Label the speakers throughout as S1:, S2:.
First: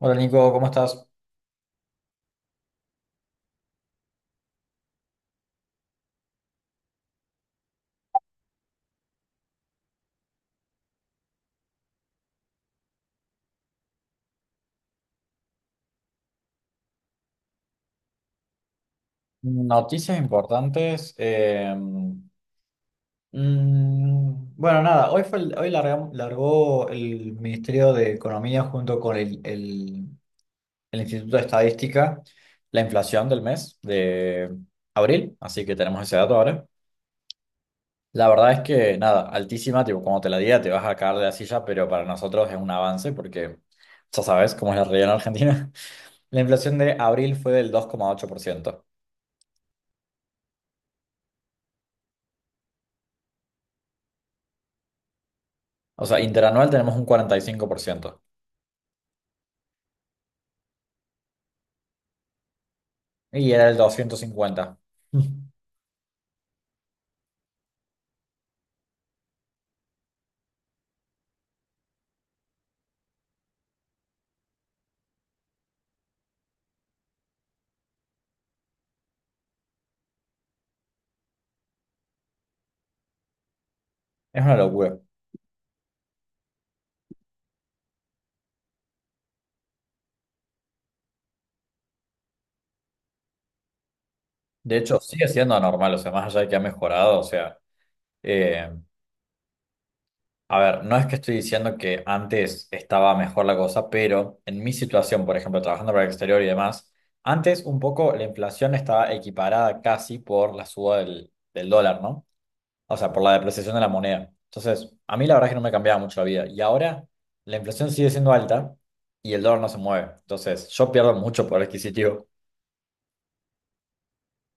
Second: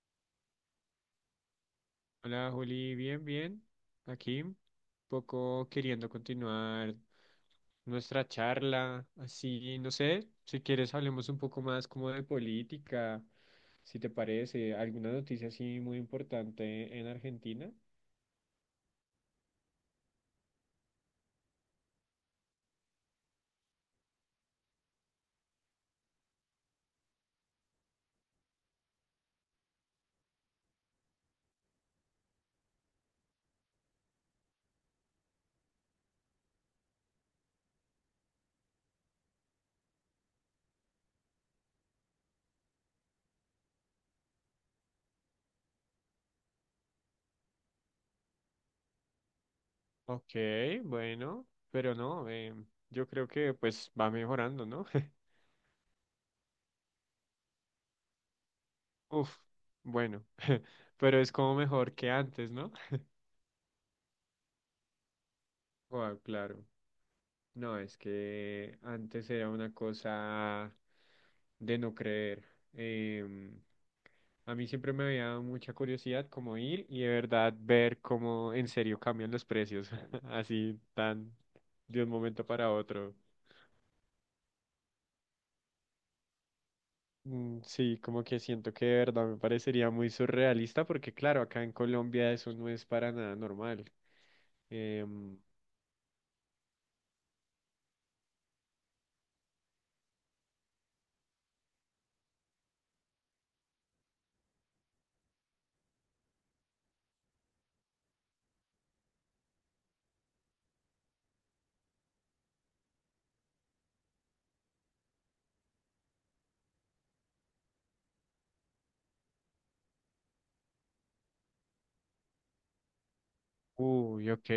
S1: Hola Nico, ¿cómo estás?
S2: Hola Juli, bien, bien. Aquí, un poco queriendo continuar nuestra charla. Así, no sé, si quieres hablemos un poco más como de política, si te parece, alguna noticia así muy importante en Argentina.
S1: Noticias importantes. Bueno, nada, hoy fue el- hoy larga- largó el Ministerio de Economía junto con el Instituto de Estadística la inflación del mes de abril, así que tenemos ese dato ahora. La verdad es que nada, altísima, tipo, como te la diga, te vas a caer de la silla, pero para nosotros es un avance porque ya sabes cómo es la realidad en Argentina. La inflación de abril fue del 2,8%.
S2: Ok, bueno, pero no, yo creo que pues va mejorando, ¿no?
S1: O sea, interanual tenemos un 45%
S2: Uf, bueno, pero es como mejor que antes, ¿no?
S1: y era el 250.
S2: Ah, claro. No, es que antes era una cosa de no creer. Em, a mí siempre me había dado mucha curiosidad como ir y de verdad ver cómo en serio cambian los precios, así tan de un momento para otro.
S1: Es una locura.
S2: Mm, sí, como que siento que de verdad me parecería muy surrealista porque claro, acá en Colombia eso no es para nada normal.
S1: De hecho, sigue
S2: Em,
S1: siendo anormal, o sea, más allá de que ha mejorado, o sea, eh, a ver, no es que estoy diciendo que antes estaba mejor la cosa, pero en mi situación, por ejemplo, trabajando para el exterior y demás, antes un poco la inflación estaba equiparada casi por la suba del dólar, ¿no? O sea, por la depreciación de la moneda. Entonces, a mí la verdad es que no me cambiaba mucho la vida. Y ahora la inflación sigue siendo alta y el dólar no se mueve. Entonces, yo pierdo mucho poder adquisitivo.
S2: Uy, ok,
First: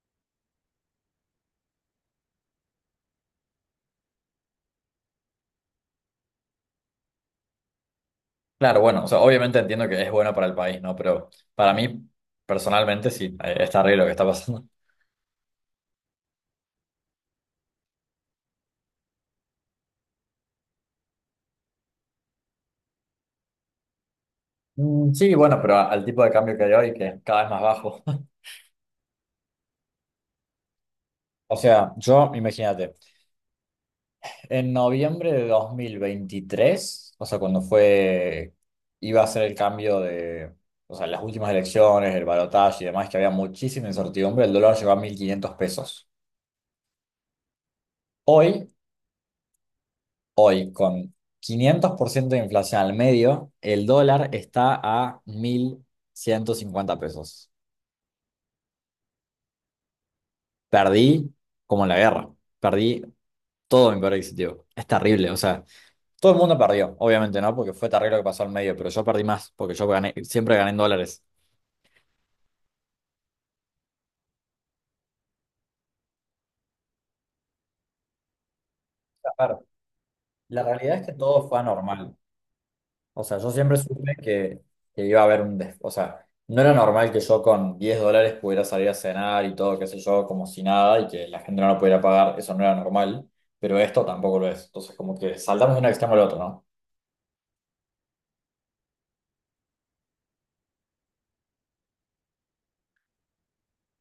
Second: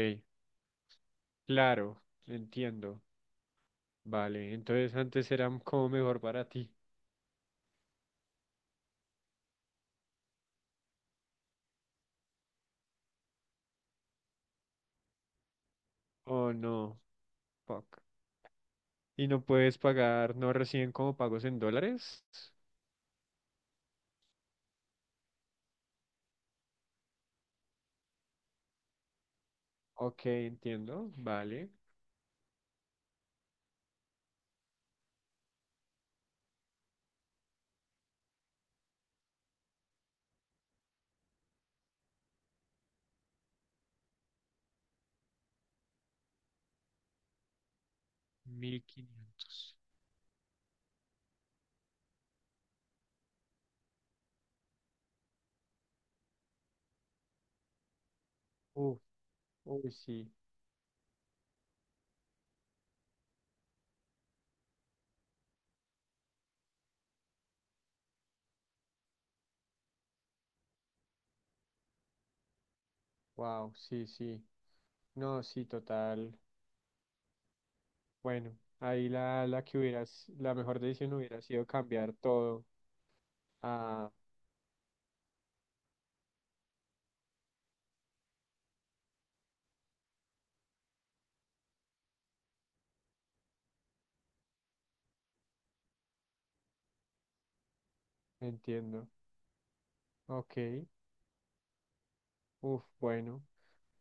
S2: claro, entiendo. Vale, entonces antes era como mejor para ti.
S1: Claro, bueno, o sea, obviamente entiendo que es bueno para el país, ¿no? Pero para mí, personalmente, sí, está horrible lo que está pasando.
S2: Oh, no. Fuck. Y no puedes pagar, no reciben como pagos en dólares.
S1: Mm, sí, bueno, pero al tipo de cambio que hay hoy, que es cada vez más bajo.
S2: Ok, entiendo.
S1: O
S2: Vale.
S1: sea, yo, imagínate. En noviembre de 2023, o sea, cuando fue, iba a ser el cambio de, o sea, las últimas elecciones, el balotaje y demás, que había muchísima incertidumbre, el dólar llegó a 1500 pesos. Hoy,
S2: 1500.
S1: hoy, con 500% de inflación al medio, el dólar está a 1150 pesos.
S2: Uf, uy, sí.
S1: Perdí como en la guerra, perdí todo mi poder adquisitivo. Es terrible, o sea. Todo el mundo perdió, obviamente, ¿no? Porque fue terrible lo que pasó al medio, pero yo perdí más, porque yo gané, siempre gané en dólares.
S2: Wow, sí, sí. No, sí, total. Bueno, ahí la,
S1: A ver,
S2: la que hubieras, la
S1: la
S2: mejor
S1: realidad es que
S2: decisión hubiera
S1: todo fue
S2: sido cambiar
S1: anormal.
S2: todo.
S1: O sea, yo siempre
S2: Ah,
S1: supe que iba a haber o sea, no era normal que yo con $10 pudiera salir a cenar y todo, qué sé yo, como si nada y que la gente no lo pudiera pagar. Eso no era normal, pero esto tampoco lo es. Entonces, como que saltamos de un extremo al otro, ¿no?
S2: entiendo. Ok. Uf, bueno.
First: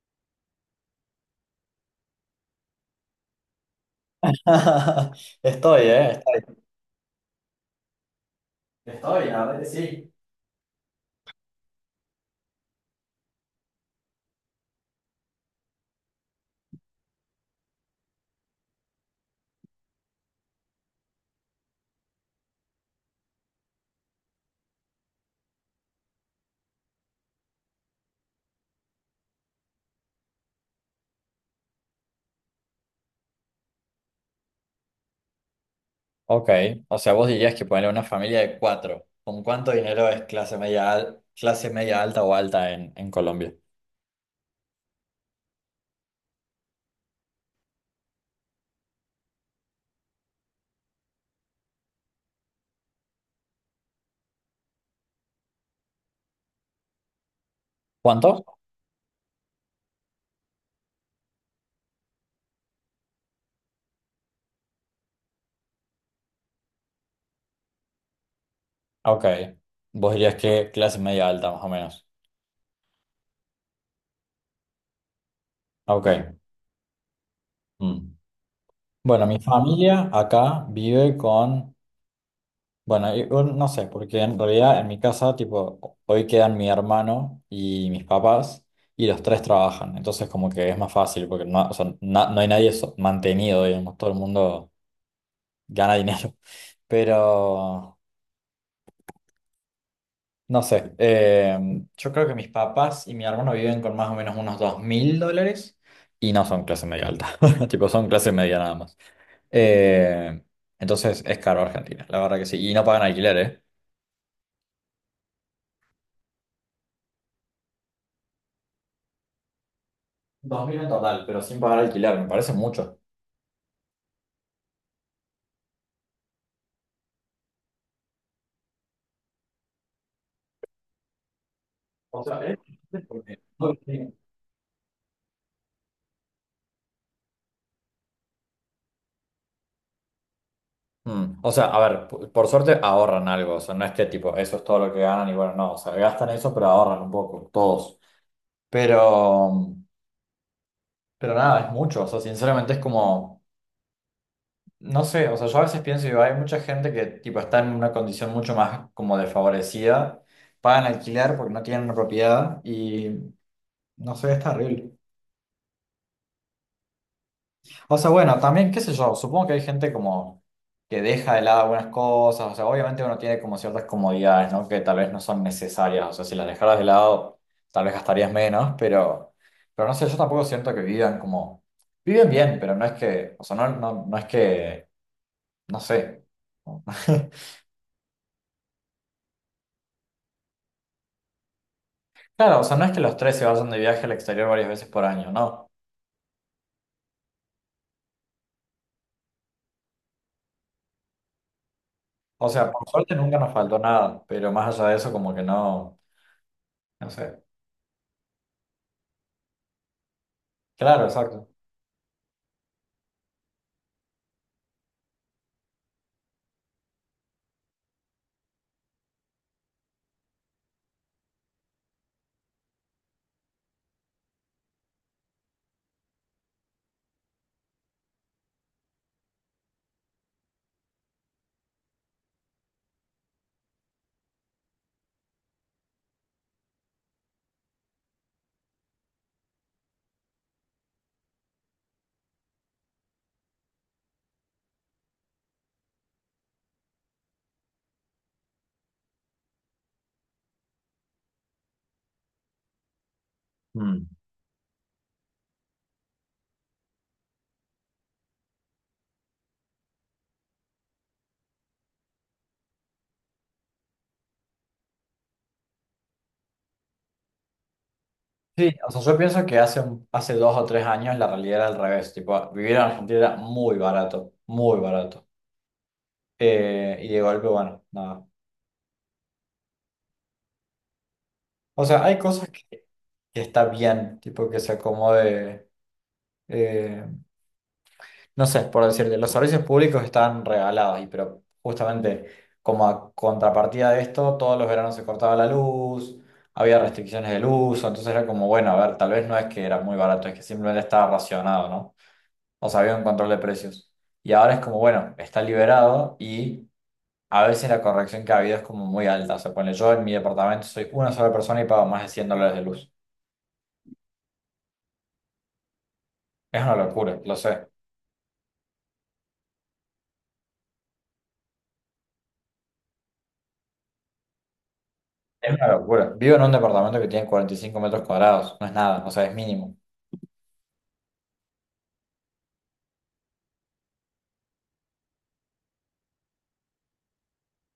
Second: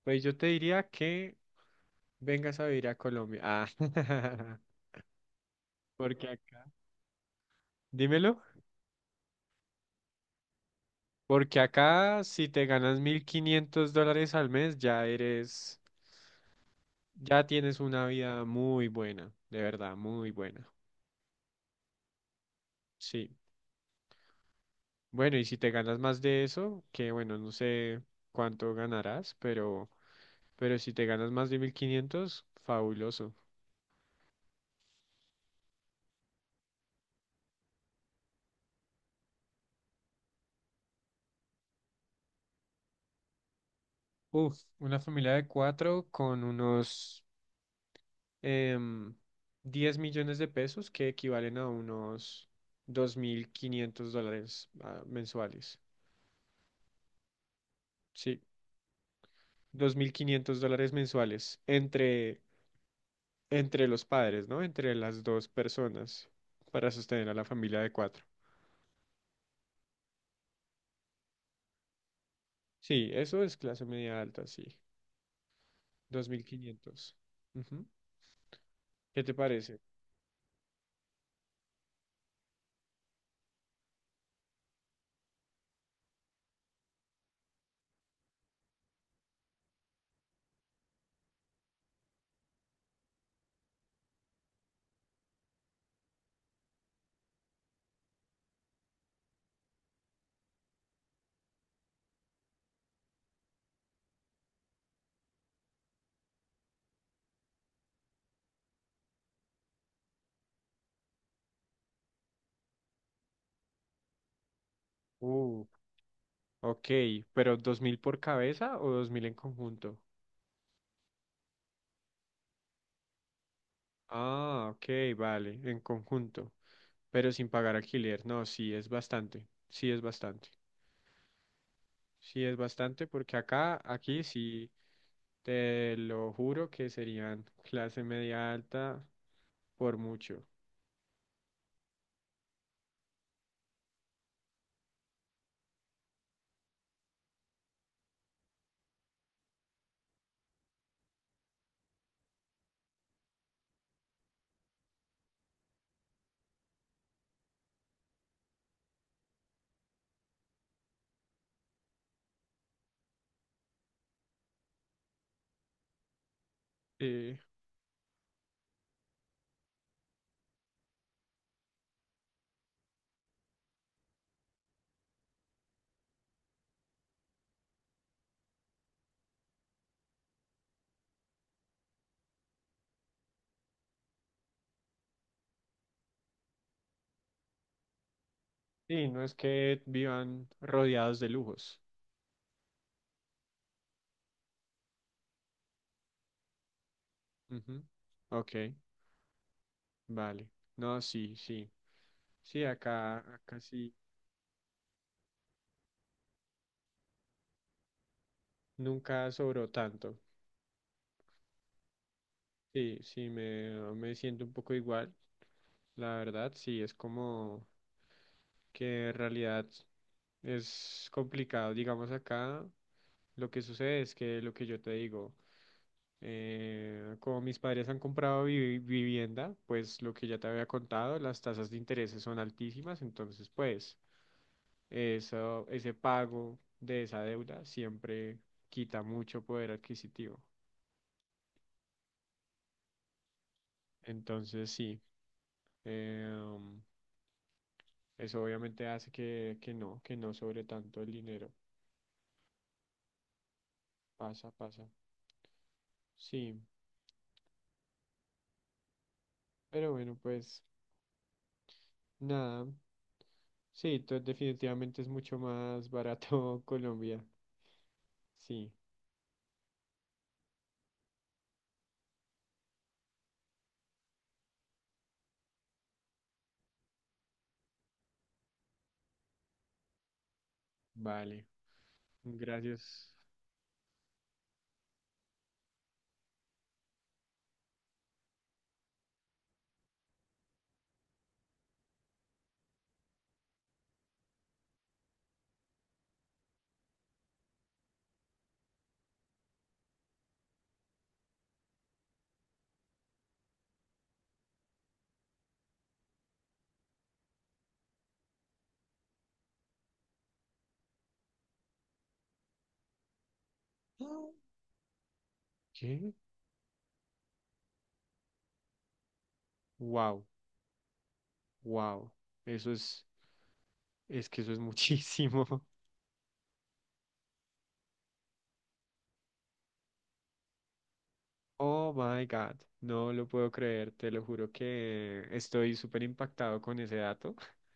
S2: Pues yo te diría que vengas a vivir a Colombia. Ah,
S1: Estoy, ¿eh?
S2: porque
S1: Estoy.
S2: acá. Dímelo.
S1: Estoy, la verdad que sí.
S2: Porque acá, si te ganas 1500 dólares al mes, ya eres, ya tienes una vida muy buena, de verdad, muy buena. Sí. Bueno, y si te ganas más de eso, que bueno, no sé cuánto ganarás, pero si te ganas más de 1500, fabuloso.
S1: Ok, o sea, vos dirías que ponerle una familia de cuatro. ¿Con cuánto dinero es clase media, al- clase media alta o alta en Colombia?
S2: Uf, una familia de cuatro con unos em, 10 millones de pesos que equivalen a unos 2500 dólares, ah, mensuales. Sí.
S1: ¿Cuánto?
S2: 2500 dólares mensuales entre, entre los padres, ¿no? Entre las dos personas para sostener a la familia de cuatro.
S1: Ok. Vos dirías que clase media alta, más o menos.
S2: Sí, eso es clase media alta, sí.
S1: Ok.
S2: 2.500. Ujú.
S1: Mm.
S2: ¿Qué
S1: Bueno,
S2: te
S1: mi
S2: parece?
S1: familia acá vive con. Bueno, o no sé, porque en realidad en mi casa, tipo, hoy quedan mi hermano y mis papás, y los tres trabajan. Entonces, como que es más fácil, porque no, o sea, no hay nadie mantenido, digamos, todo el mundo gana dinero. Pero. No sé, yo creo que mis papás y mi hermano viven con más o menos unos $2000 y no son clase media alta, tipo son clase media nada más. Eh, entonces es caro Argentina, la verdad que sí, y no pagan alquiler, ¿eh?
S2: Uh, ok, ¿pero 2000 por cabeza o 2000 en conjunto?
S1: Dos mil en total, pero sin pagar alquiler, me parece mucho.
S2: Ah, ok, vale, en conjunto, pero sin pagar alquiler. No, sí, es bastante, sí es bastante.
S1: O sea,
S2: Sí, es bastante porque
S1: porque-
S2: acá, aquí sí, te lo juro que serían clase media alta por mucho.
S1: O sea, a ver, por suerte ahorran algo, o sea, no es que tipo, eso es todo lo que ganan y bueno, no, o sea, gastan eso, pero ahorran un poco, todos. Pero, pero nada, es mucho, o sea, sinceramente es como... No sé, o sea, yo a veces pienso, digo, hay mucha gente que tipo está en una condición mucho más como desfavorecida, pagan alquiler porque no tienen una propiedad y no sé, es terrible.
S2: Sí,
S1: O sea, bueno, también, qué sé yo, supongo que hay gente como que deja de lado algunas cosas, o sea, obviamente uno tiene como ciertas comodidades, ¿no? Que tal vez no son necesarias, o sea, si las dejaras de lado, tal vez gastarías menos, pero no sé, yo tampoco siento que vivan como, viven bien, pero no es que, o sea, no, no, no es que, no sé.
S2: y no es que vivan rodeados de lujos.
S1: Claro, o sea, no es que los tres se vayan de viaje al exterior varias veces por año, no.
S2: Ujú. Ok, vale. No, sí, sí.
S1: O
S2: Sí,
S1: sea, por suerte
S2: acá,
S1: nunca nos
S2: acá
S1: faltó
S2: sí,
S1: nada, pero más allá de eso, como que no, no sé.
S2: nunca sobró tanto.
S1: Claro, exacto.
S2: Sí, sí, me siento un poco igual, la verdad, sí, es como que en realidad es complicado, digamos acá, lo que sucede es que lo que yo te digo, como mis padres han comprado vivienda, pues lo que ya te había contado, las tasas de interés son altísimas, entonces pues eso, ese pago de esa deuda siempre quita mucho poder adquisitivo. Entonces sí. em, Eso obviamente hace que no sobre tanto el dinero.
S1: Mm.
S2: Pasa, pasa. Sí, pero bueno, pues nada. Sí, definitivamente es mucho más barato Colombia.
S1: Sí,
S2: Sí,
S1: o sea, yo pienso que hace 2 o 3 años la realidad era al revés, tipo, vivir en Argentina era muy barato, muy barato. Y de golpe, bueno, nada.
S2: vale.
S1: O sea, hay cosas que,
S2: Gracias.
S1: que está bien, tipo, que se acomode. eh, no sé, por decirte, los servicios públicos están regalados, pero justamente como a contrapartida de esto, todos los veranos se cortaba la luz, había restricciones del uso, entonces era como, bueno, a ver, tal vez no es que era muy barato, es que simplemente estaba racionado, ¿no? O sea, había un control de precios. Y ahora es como, bueno, está liberado y a veces la corrección que ha habido es como muy alta. O sea, ponle, yo en mi departamento soy una sola persona y pago más de $100 de luz.
S2: Ah. ¿Qué?
S1: Es una locura, lo sé.
S2: Wow, wow. Eso es que eso es muchísimo.
S1: Es una locura. Vivo en un departamento que tiene 45 metros cuadrados, no es nada, o sea, es mínimo.
S2: Oh my God. No lo puedo creer, te lo juro que estoy súper impactado con ese dato.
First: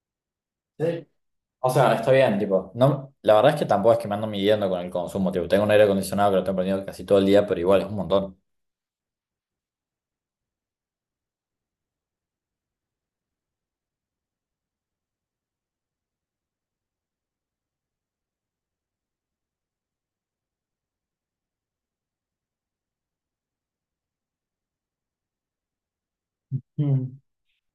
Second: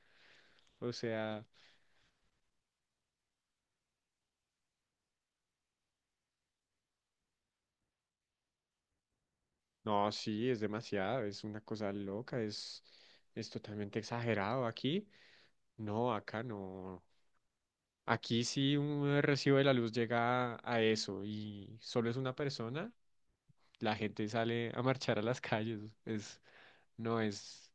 S2: O
S1: Sí.
S2: sea.
S1: O sea, está bien, tipo, no, la verdad es que tampoco es que me ando midiendo con el consumo, tipo, tengo un aire acondicionado que lo tengo prendido casi todo el día, pero igual es un montón.
S2: No, sí, es demasiado, es una cosa loca, es totalmente exagerado aquí. No, acá no. Aquí si un recibo de la luz llega a eso y solo es una persona, la gente sale a marchar a las calles. Es,
S1: Mm.
S2: no es,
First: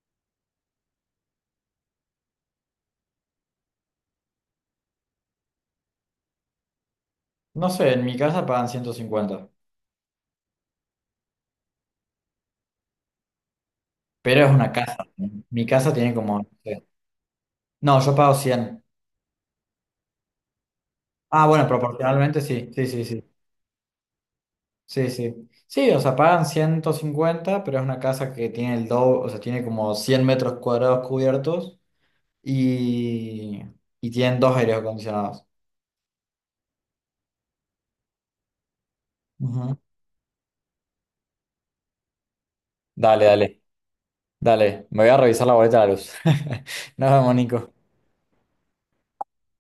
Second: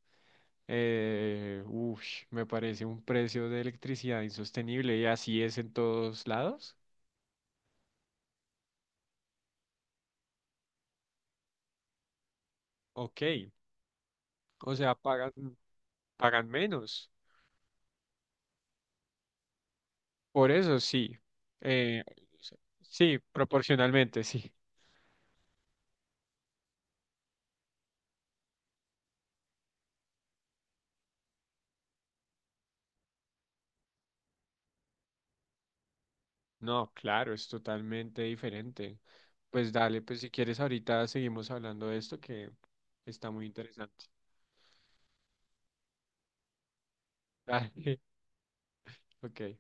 S2: ush, me parece un precio de electricidad insostenible y así es en todos lados.
S1: No sé, en mi casa pagan 150,
S2: Ok,
S1: pero es una
S2: o sea,
S1: casa.
S2: pagan,
S1: Mi casa tiene como... No
S2: pagan
S1: sé.
S2: menos.
S1: No, yo pago 100.
S2: Por eso sí.
S1: Ah, bueno,
S2: eh,
S1: proporcionalmente sí, sí, sí,
S2: sí,
S1: sí,
S2: proporcionalmente, sí.
S1: sí, sí. Sí, o sea, pagan 150, pero es una casa que tiene el doble, o sea, tiene como 100 metros cuadrados cubiertos y, y tienen dos aires acondicionados.
S2: No, claro, es totalmente diferente. Pues
S1: Ujú.
S2: dale, pues si quieres ahorita seguimos hablando de esto que
S1: Dale,
S2: está muy
S1: dale.
S2: interesante.
S1: Dale, me voy a revisar la boleta de la luz. Nos vemos,
S2: Dale,
S1: Nico.
S2: ok.